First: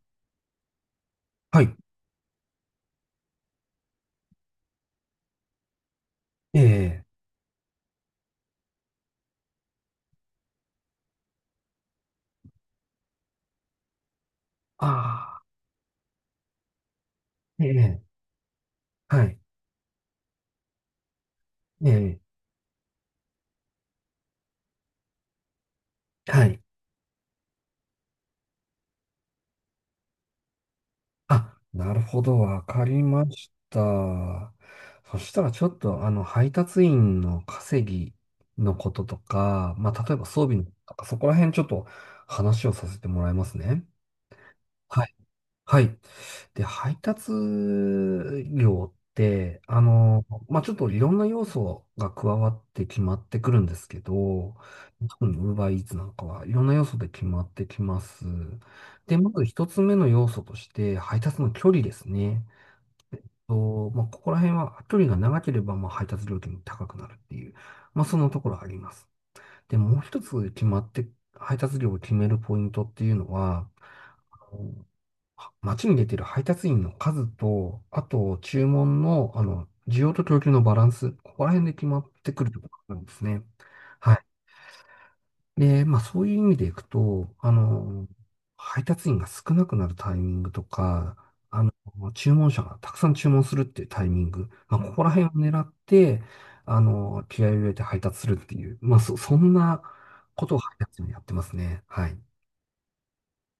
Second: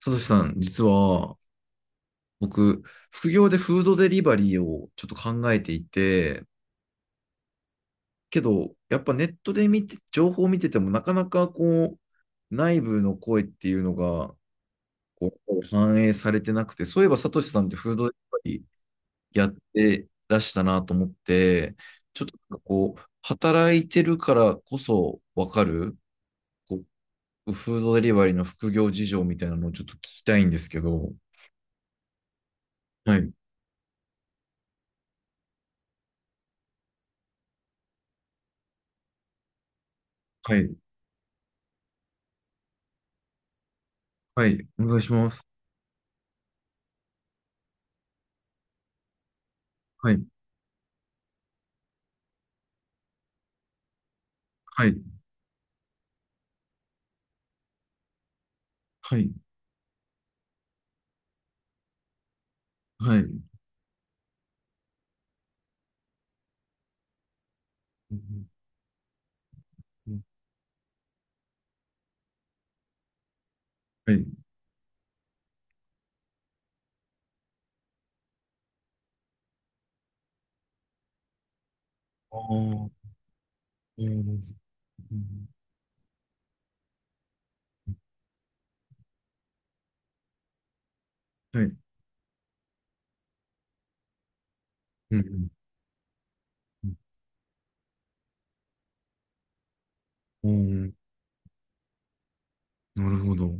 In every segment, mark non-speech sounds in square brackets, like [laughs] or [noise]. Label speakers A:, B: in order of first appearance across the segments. A: さとしさん、実は
B: はい。
A: 僕、副業でフードデリバリーをちょっと考えていて、
B: ええ。
A: けど、やっぱネットで見て、情報を見てても、なかなかこう、内部の声っていうのが
B: あ
A: こう反映されてなくて、そういえばさとしさ
B: あ、
A: ん
B: え
A: ってフード
B: え。
A: デリバリ
B: はい。
A: ーやってらしたなと思って、
B: ええ。
A: ちょっとなんかこう、働いてるからこそわかる、
B: はい。
A: こう、フードデリバリーの副業事情みたいなのをちょっと聞きたいんですけど。
B: あ、なるほど。わかり
A: は
B: ま
A: い、
B: した。そしたらちょっと、配達員の稼ぎのこととか、まあ、例えば装備
A: は
B: のこと
A: い、
B: とか、そこら辺ちょっと話をさせてもらいますね。
A: はい、お願い
B: は
A: し
B: い
A: ます。
B: はい。で、配達料って、
A: はい、
B: まあ、ちょっといろんな要素が加わって決まってくるんですけど、
A: はい、
B: 特に UberEats なんかはいろんな要素で決まってきます。で、
A: は
B: ま
A: い、
B: ず一つ目の要素として、配達の距離ですね。
A: は
B: え
A: い。
B: っ
A: う
B: まあ、ここら辺は距離が長ければ、まあ、配達料金も高くなるっていう、まあ、そのと
A: ん、
B: ころあります。で、もう
A: う
B: 一
A: ん、
B: つ決まって、配達料を決めるポイントっていうのは、
A: はい。
B: 街に出てる配達員の数と、あと注文の、需要と供給のバランス、ここら辺で決まって
A: あ
B: くるところなん
A: あ、
B: ですね。
A: う
B: はい。
A: ん、
B: で、まあそういう意味でいくと、配達員が少なくなるタイミングとか、あ
A: は
B: の、
A: い。
B: 注文者がたくさん注文するっていうタイミング、まあここら
A: うん、う
B: 辺を狙って、
A: ん、
B: 気合を入れて配達するっていう、まあそんなこ
A: う
B: とを配
A: ん、
B: 達員はやってますね。はい。
A: なるほど。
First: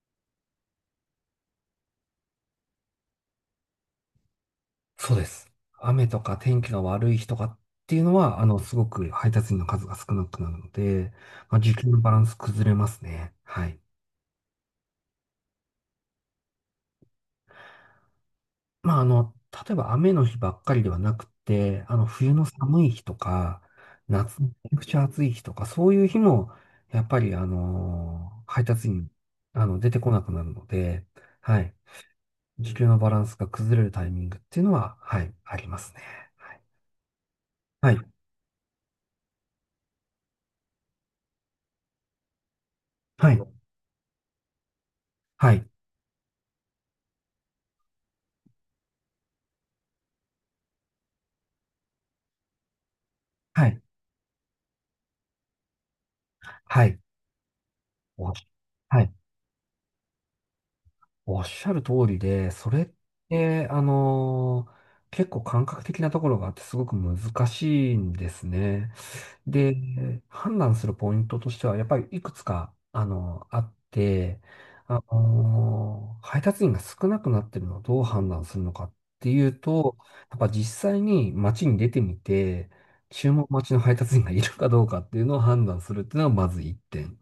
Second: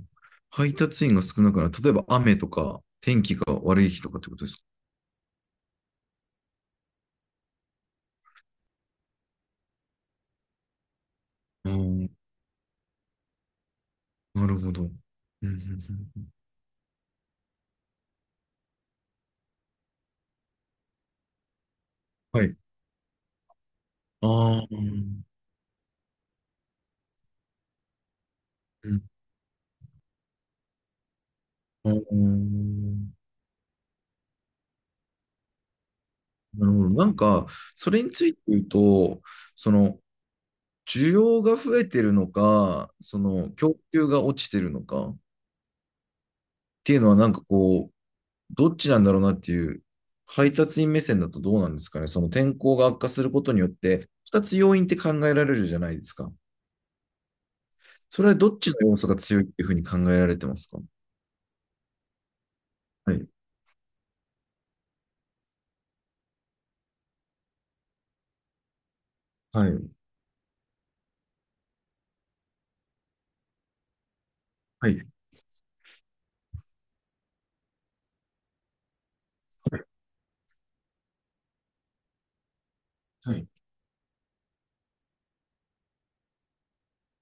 A: 配達員が少ないから、例えば雨とか、天気が悪い日とかってことですか？
B: そうです。雨とか天気が悪い日とかっていうのは、すごく配達員の数が少なくなるので、まあ、
A: ああ、
B: 時給のバランス崩れますね。はい。
A: なるほど。うん、うん、うん、
B: まあ、例えば雨の日ばっかりではなくて、冬の
A: はい。
B: 寒い日とか、
A: あ
B: 夏のめ
A: あ、
B: ち
A: う
B: ゃくちゃ暑
A: ん、
B: い日とか、そういう日も、やっぱり、配達員、出てこなくなるので、はい、
A: ああ、な
B: 時給のバランスが崩れるタイミングっていうのは、はい、ありますね。はい。
A: るほど。なんか、そ
B: はい。
A: れについて言うと、その、需要が増えてるのか、そ
B: はい。
A: の、供給が落ちてるのかっ
B: はい。
A: ていうのは、なんかこう、どっちなんだろうなっていう、配達員目線だとどうなんですかね。その天候が悪化することに
B: は
A: よっ
B: い。
A: て、2つ要因って考えられるじゃないですか。
B: はい。
A: それ
B: あ、
A: はどっちの要
B: は
A: 素
B: い、
A: が強いっていうふうに考えられてますか？
B: おっしゃる通りで、それっ
A: はい。
B: て、結構感覚的なところがあってすごく難しいんですね。
A: はい。
B: で、判断するポイントとしては、やっぱりいくつか、あって、
A: はい。
B: 配達員が少なくなってるのをどう判断するのかっていう
A: はい。
B: と、やっぱ実際に街に出てみて、注
A: は
B: 文
A: い。
B: 待ちの配達員がいるかどうかっていうのを判断するっていうのはまず一点。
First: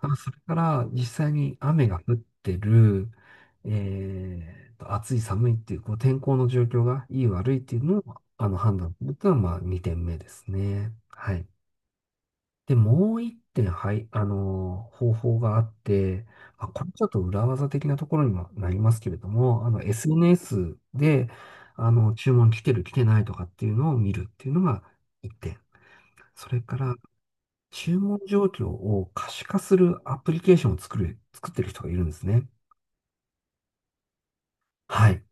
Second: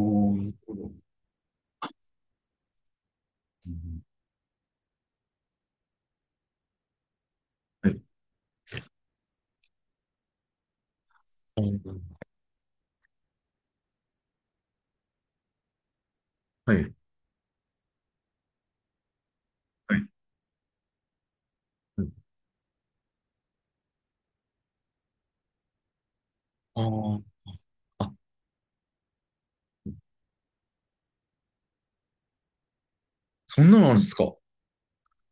B: あ、そ
A: ー、
B: れ
A: な
B: か
A: るほ
B: ら
A: ど。
B: 実際に雨が降ってる。
A: うん、
B: 暑い寒いっていう、こう天候の状況がいい悪いっていう
A: は
B: の
A: い。
B: を、判断するっていうのは、まあ、2点目ですね。はい。で、もう1点、はい、あの方法があって、まあ、
A: は
B: これ
A: い。
B: ちょっと裏技的なところにもなりますけれども、
A: はい。
B: SNS で、
A: はい、
B: 注文来てる来てないとかっていうのを見るっていうのが1点。それか
A: あ
B: ら、
A: ー。
B: 注
A: あ、
B: 文状況を可視化するアプリケーションを作ってる人がいるんですね。
A: そんなのあるんですか？
B: はい。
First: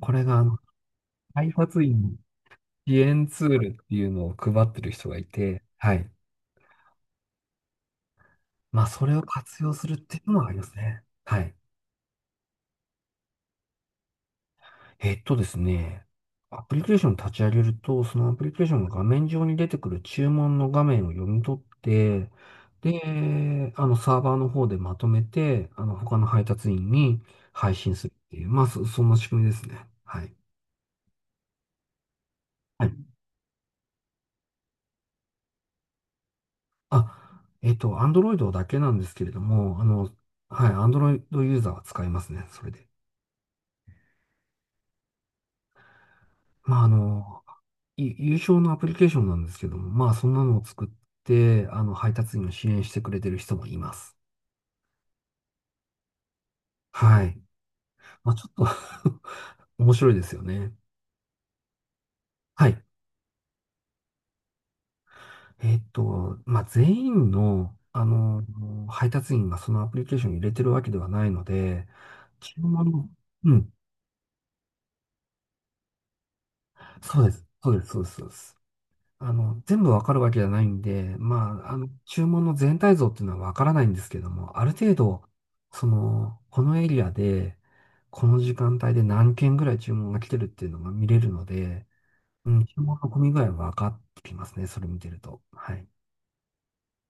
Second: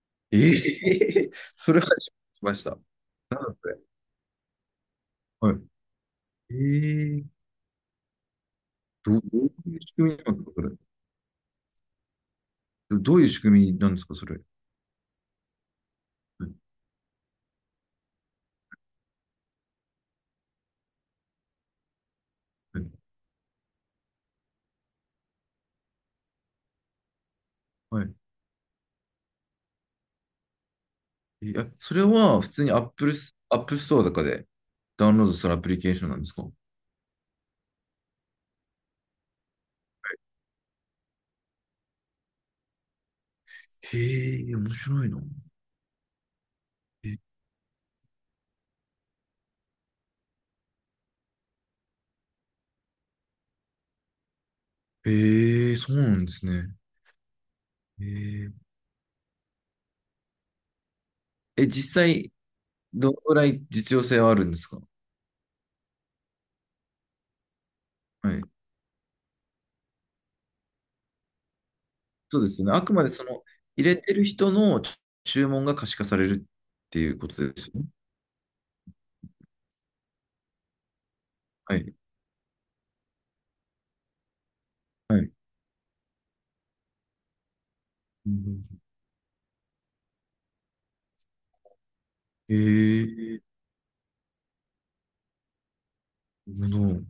B: これが、
A: ええ
B: 配
A: [laughs] そ
B: 達
A: れは初
B: 員
A: めて聞きました。
B: 支援
A: な
B: ツ
A: ん
B: ール
A: で、
B: っていうのを配ってる人がい
A: は
B: て、はい。
A: い。ええ。
B: まあ、それ
A: ど
B: を活
A: う
B: 用
A: いう
B: する
A: 仕
B: っ
A: 組
B: てい
A: み
B: う
A: なん
B: の
A: です
B: はあ
A: か、
B: り
A: そ
B: ま
A: れ。
B: すね。はい。
A: どういう仕組みなんですか、それ。
B: えっとですね、
A: はい。
B: アプリケーションを立ち上げると、そのアプリケーションの画面上に出てくる注文の画面を読み取って、
A: はい、
B: で、サーバーの方でまとめて、他の配達員に配信
A: は
B: する
A: い。
B: っていう、まあ、そんな仕組みですね。はい。
A: え、それは普通に
B: はい。
A: Apple、アップストアとかでダウンロードするアプリケーションなんですか？
B: あ、Android だけなんですけれども、はい、Android ユーザーは使いますね、それで。
A: へえ、面白いな。
B: まあ、
A: え、
B: 優勝のアプリケーションなんですけども、まあそんなのを作って、配達員を支援してくれてる人もいます。
A: へえ、そうなんですね。
B: はい。
A: へ
B: まあちょ
A: え、
B: っと [laughs] 面白いですよね。
A: え、実際、
B: はい。
A: どのぐらい実用性はあるんですか？
B: まあ全員の、
A: はい。
B: 配達員がそのアプリケーションに入れてるわけではないので、
A: そうで
B: 注
A: すよね。あくまで
B: 文、
A: その、
B: うん、
A: 入れてる人の注文が可視化されるっていう
B: そう
A: こ
B: で
A: と
B: す。
A: です
B: そうで
A: よ
B: す、
A: ね。
B: そうです、そうです。全部わかるわけじゃないんで、まあ、
A: はい。
B: 注文の全体像っていうのはわからないんですけども、ある程
A: は
B: 度、
A: い。
B: その、このエリアで、この時間帯で何件ぐらい注文が来てるっていうのが見れるので、う
A: へ
B: ん、注文の込み具
A: え、
B: 合は分かってきますね、それ見てると。はい。
A: なるほど。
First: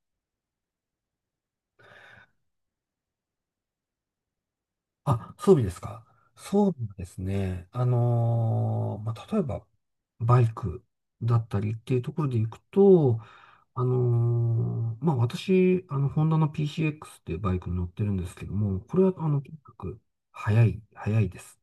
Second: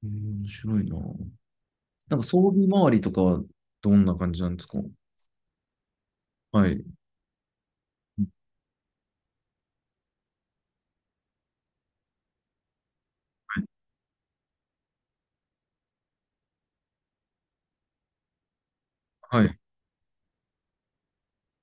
A: 面白いな。なんか装備周りとかはどんな感じなんですか？
B: あ、装備ですか。
A: は
B: 装
A: い。
B: 備はですね、まあ、例えば、バイクだったりっていうところで行くと、まあ、私、ホンダの PCX っていうバイクに乗ってるんですけども、これは、
A: は
B: とに
A: い。
B: かく、速い、速いです。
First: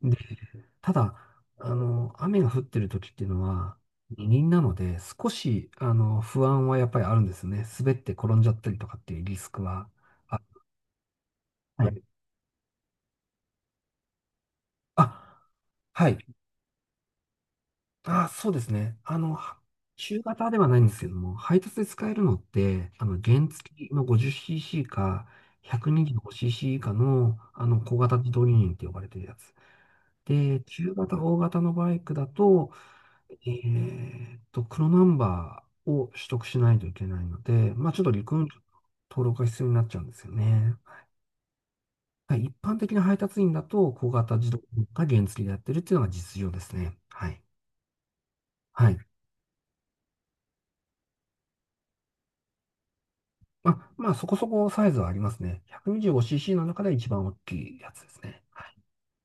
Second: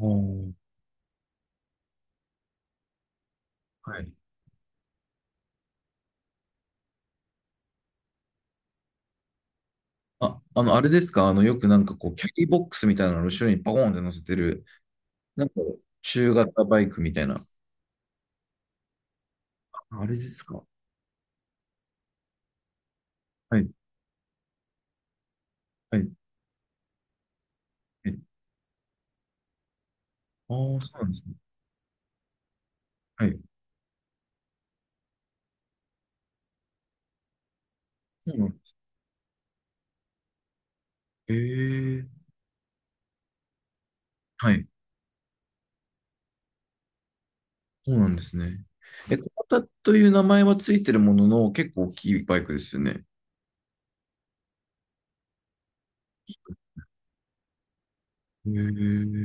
A: お
B: で、
A: ー、
B: ただ、雨が降ってる時っていうのは、
A: はい。
B: 二輪なので、少し、不安はやっぱりあるんですね。滑って転んじゃったりとかっていうリスクは。あ、
A: あ、あれですか？よくなん
B: は
A: か
B: い。
A: こう、キャリーボックスみたいなの後ろにバコーンって乗せてる、な
B: あ、
A: んか
B: はい。
A: 中型バイクみたいな。
B: あ、そうですね。
A: あれ
B: 中
A: です
B: 型で
A: か？
B: はないんですけども、配達で使えるのって、原
A: はい。
B: 付きの 50cc か
A: はい。
B: 125cc 以下の、小
A: は
B: 型
A: い。
B: 自動二輪って呼ばれてるやつ。
A: ああ、
B: で、
A: そ
B: 中
A: うなん
B: 型、
A: ですね。
B: 大型のバイクだと、
A: はい。
B: 黒ナンバーを取得しないといけないので、まあ、ちょっと
A: そ
B: 陸
A: う
B: 運
A: なん
B: 局
A: で
B: の
A: す。
B: 登録が必要になっちゃうんですよね。
A: ええ。
B: はい。一般的な配達員だと、小型自
A: は
B: 動
A: い。
B: か原付きでやってるっていうのが実情ですね。はい。
A: そうなんですね。
B: はい。
A: え、小型という名前はついてるものの、結構大きいバイクですよね。
B: まあ、まあ、そこそこサイズはありますね。125cc の中で一番大きいやつですね。はい。
A: へ、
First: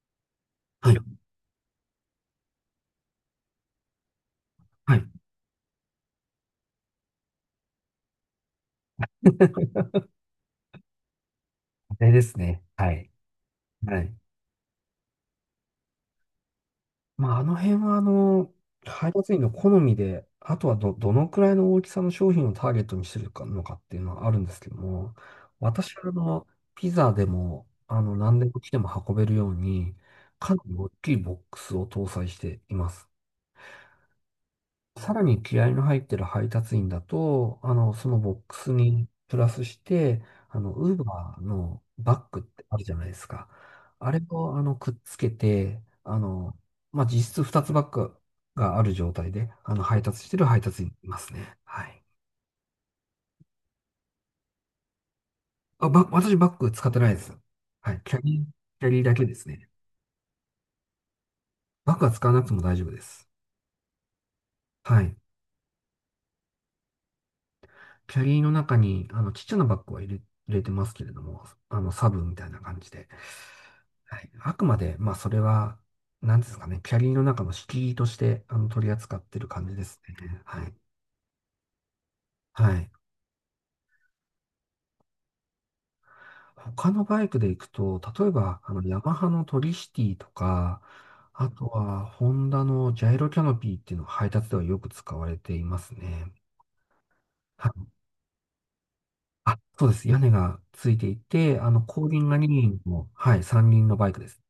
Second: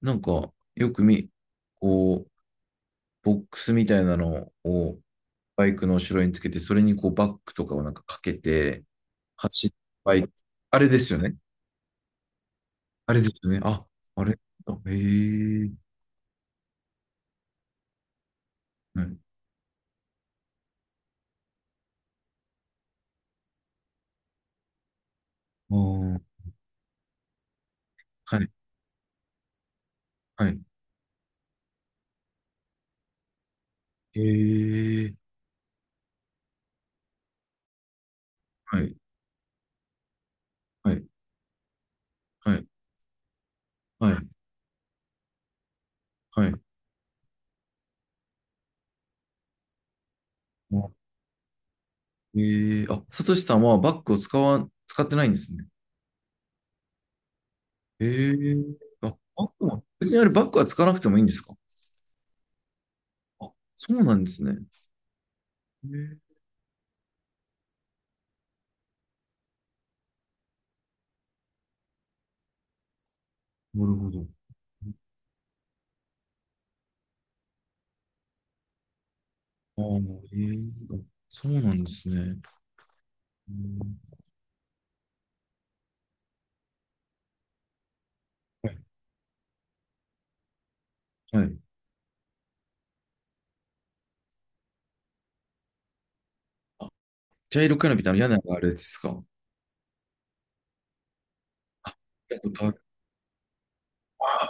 A: なんか、よ
B: は
A: く
B: い。
A: み、こう、ボックスみたいなの
B: は
A: を
B: い。
A: バイクの後ろにつけて、それにこうバッグとかをなんかかけて、走ったバイク。あれですよね。
B: あれですね。はい。
A: あれですよね。あ、
B: はい。
A: あれ。あ、へえ。
B: まあ、あの辺は、
A: は
B: 配
A: い。
B: 達員の好みで、あとはどのくらいの大きさの商品をターゲットにしてるかのかっていうのはあるんですけども、
A: あ
B: 私は、
A: ー、
B: ピザでも、何
A: は
B: で
A: い。
B: も来ても運べるように、
A: は
B: か
A: い。
B: なり大きいボックスを搭載しています。
A: へ
B: さ
A: え。
B: らに気合の入ってる配達員だと、そのボックス
A: はい。
B: にプラスして、ウ
A: は
B: ー
A: い。
B: バーのバッグっ
A: は
B: て
A: い。
B: あるじゃないですか。あ
A: は
B: れ
A: い。
B: を、くっつけて、
A: はい。
B: まあ、実質2つバッグがある状態で、配達してる配達員い
A: あ、
B: ますね。はい。
A: へえ。あ、サトシさんはバッグを使ってないんですね。
B: あ、私バッグ使ってないです。はい。
A: へえ。
B: キャリー
A: あ、
B: だけで
A: バ
B: す
A: ッグ
B: ね。
A: は、別にあれバッグは使わなくてもいいんですか？
B: バッグは使わなくても大丈夫です。
A: あ、そうなんですね。
B: はい。
A: へえ。
B: キャリーの中に、ちっちゃなバッグは入れてますけれども、サブみたいな感じで。
A: なるほ
B: は
A: ど。
B: い。あくまで、まあ、それは、なんですかね、キャリーの中の敷居として、取り扱ってる感じ
A: あ
B: で
A: あ、へ
B: すね。
A: え。
B: はい。
A: あ、そうなんですね。
B: はい。
A: うん、
B: 他のバイクで行くと、例えば、
A: はい。
B: ヤマハのトリシティとか、
A: は
B: あ
A: い。
B: とは、ホンダのジャイロキャノピーっていうのが配達ではよく使われていますね。
A: あ、ジャ
B: は
A: イロカ
B: い。
A: ーナビってあの屋根があれですか？
B: あ、そうです。屋根がついていて、後輪が2輪の、はい、3輪のバイクです。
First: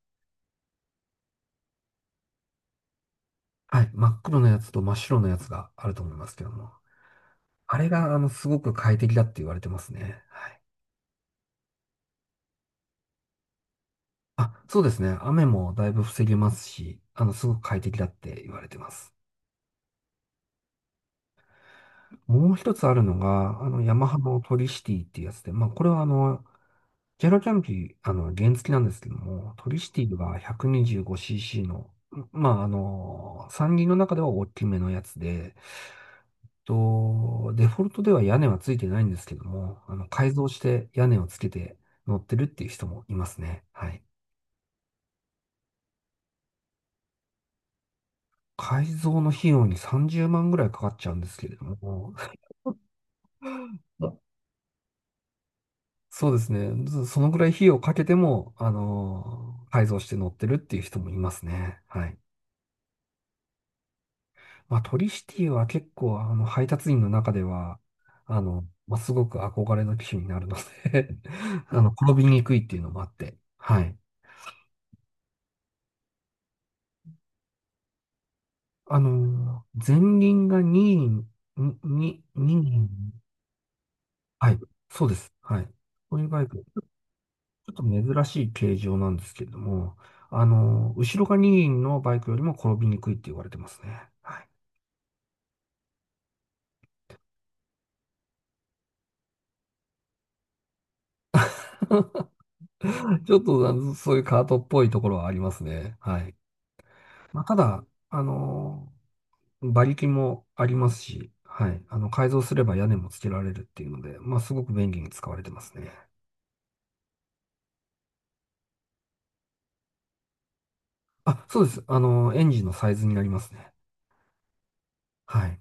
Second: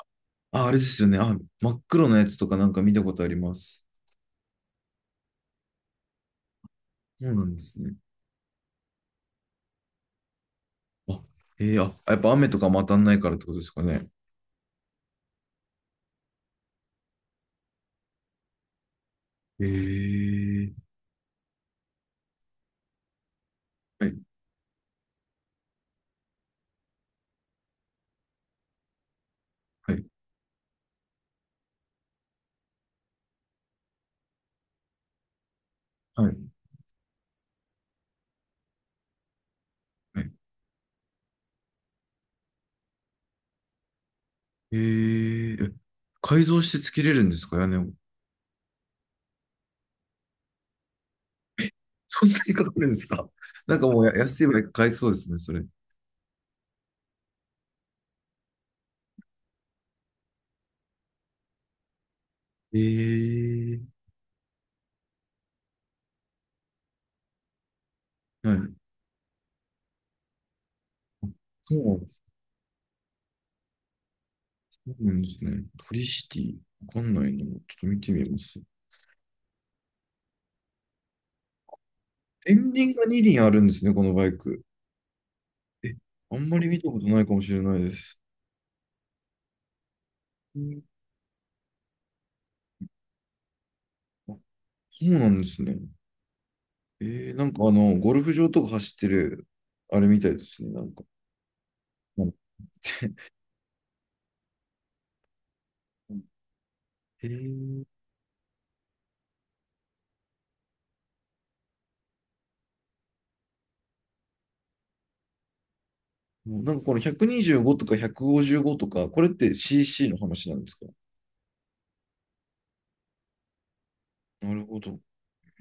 A: あ、あれですよね。あ、真っ黒なやつとかなんか見たことありま
B: は
A: す。
B: い。真っ黒のやつと真っ白のやつがあると思いますけども。
A: そうなんで
B: あ
A: す
B: れ
A: ね。
B: が、すごく快適だって言われてますね。はい。
A: あ、あ、やっぱ雨とかも当たんないからってことですかね。
B: あ、そうですね。雨もだいぶ防げますし、すごく快適だって言われてます。
A: えー、
B: もう一つあるのが、ヤマ
A: は
B: ハ
A: い、
B: のトリシティっていうやつで、まあ、これはジェラキャンピー、原付なんですけども、トリシ
A: は
B: テ
A: い、
B: ィが 125cc の、まあ、山林の中では大きめのやつで、
A: はい、
B: と、デフォルトでは屋根はついてないんですけども、
A: は
B: 改
A: い。
B: 造して屋根をつけて乗ってるっていう人もいますね。はい。
A: えー、え改造してつけれるんですか、屋根を。[laughs]
B: 改造の費用に30万ぐらいかかっちゃうんですけれども、
A: そんなにかかるんですか。
B: [laughs]
A: [laughs] なんかもう
B: あ、
A: や安いぐらい買えそうですね、それ。
B: そうですね。ずそのぐらい費用をかけても、改造して乗ってるっていう人もいますね。はい。
A: えー、
B: まあ、トリシティは結構、配達員の中では、
A: はい。
B: まあ、すごく憧れの機種になるので [laughs]
A: そうなんで
B: 転
A: す。
B: びにくいっていうのもあって、はい。
A: そうなんですね。トリシティ。わかんないな。ちょっと見てみます。
B: 前輪が二輪、
A: エ
B: 2
A: ンデ
B: 輪。
A: ィングが2輪あるんですね、このバイ
B: はい。
A: ク。
B: そうです。はい。
A: え、
B: こういう
A: あ
B: バイ
A: ん
B: ク、
A: まり
B: ち
A: 見
B: ょ
A: たことないかもしれ
B: っ
A: ない
B: と
A: です。
B: 珍しい形状なんですけれども、
A: うん、
B: 後ろが二輪のバイクよりも転びにくいって言われてますね。
A: あ、
B: はい。
A: そうなんですね。なんか、あの、ゴルフ場とか走ってる、あれみたいですね。なんか、なんか
B: ちょっと、そういうカートっぽいところはありますね。はい。
A: え
B: まあ、た
A: ー、
B: だ、馬力もありますし、はい。改造すれば屋根もつけられるっていうので、まあ、すごく便利に使われてますね。
A: もうなんかこの125とか155とか、これって CC の話なんですか？
B: あ、そうです。エンジンのサイズになりますね。
A: なるほど。
B: はい。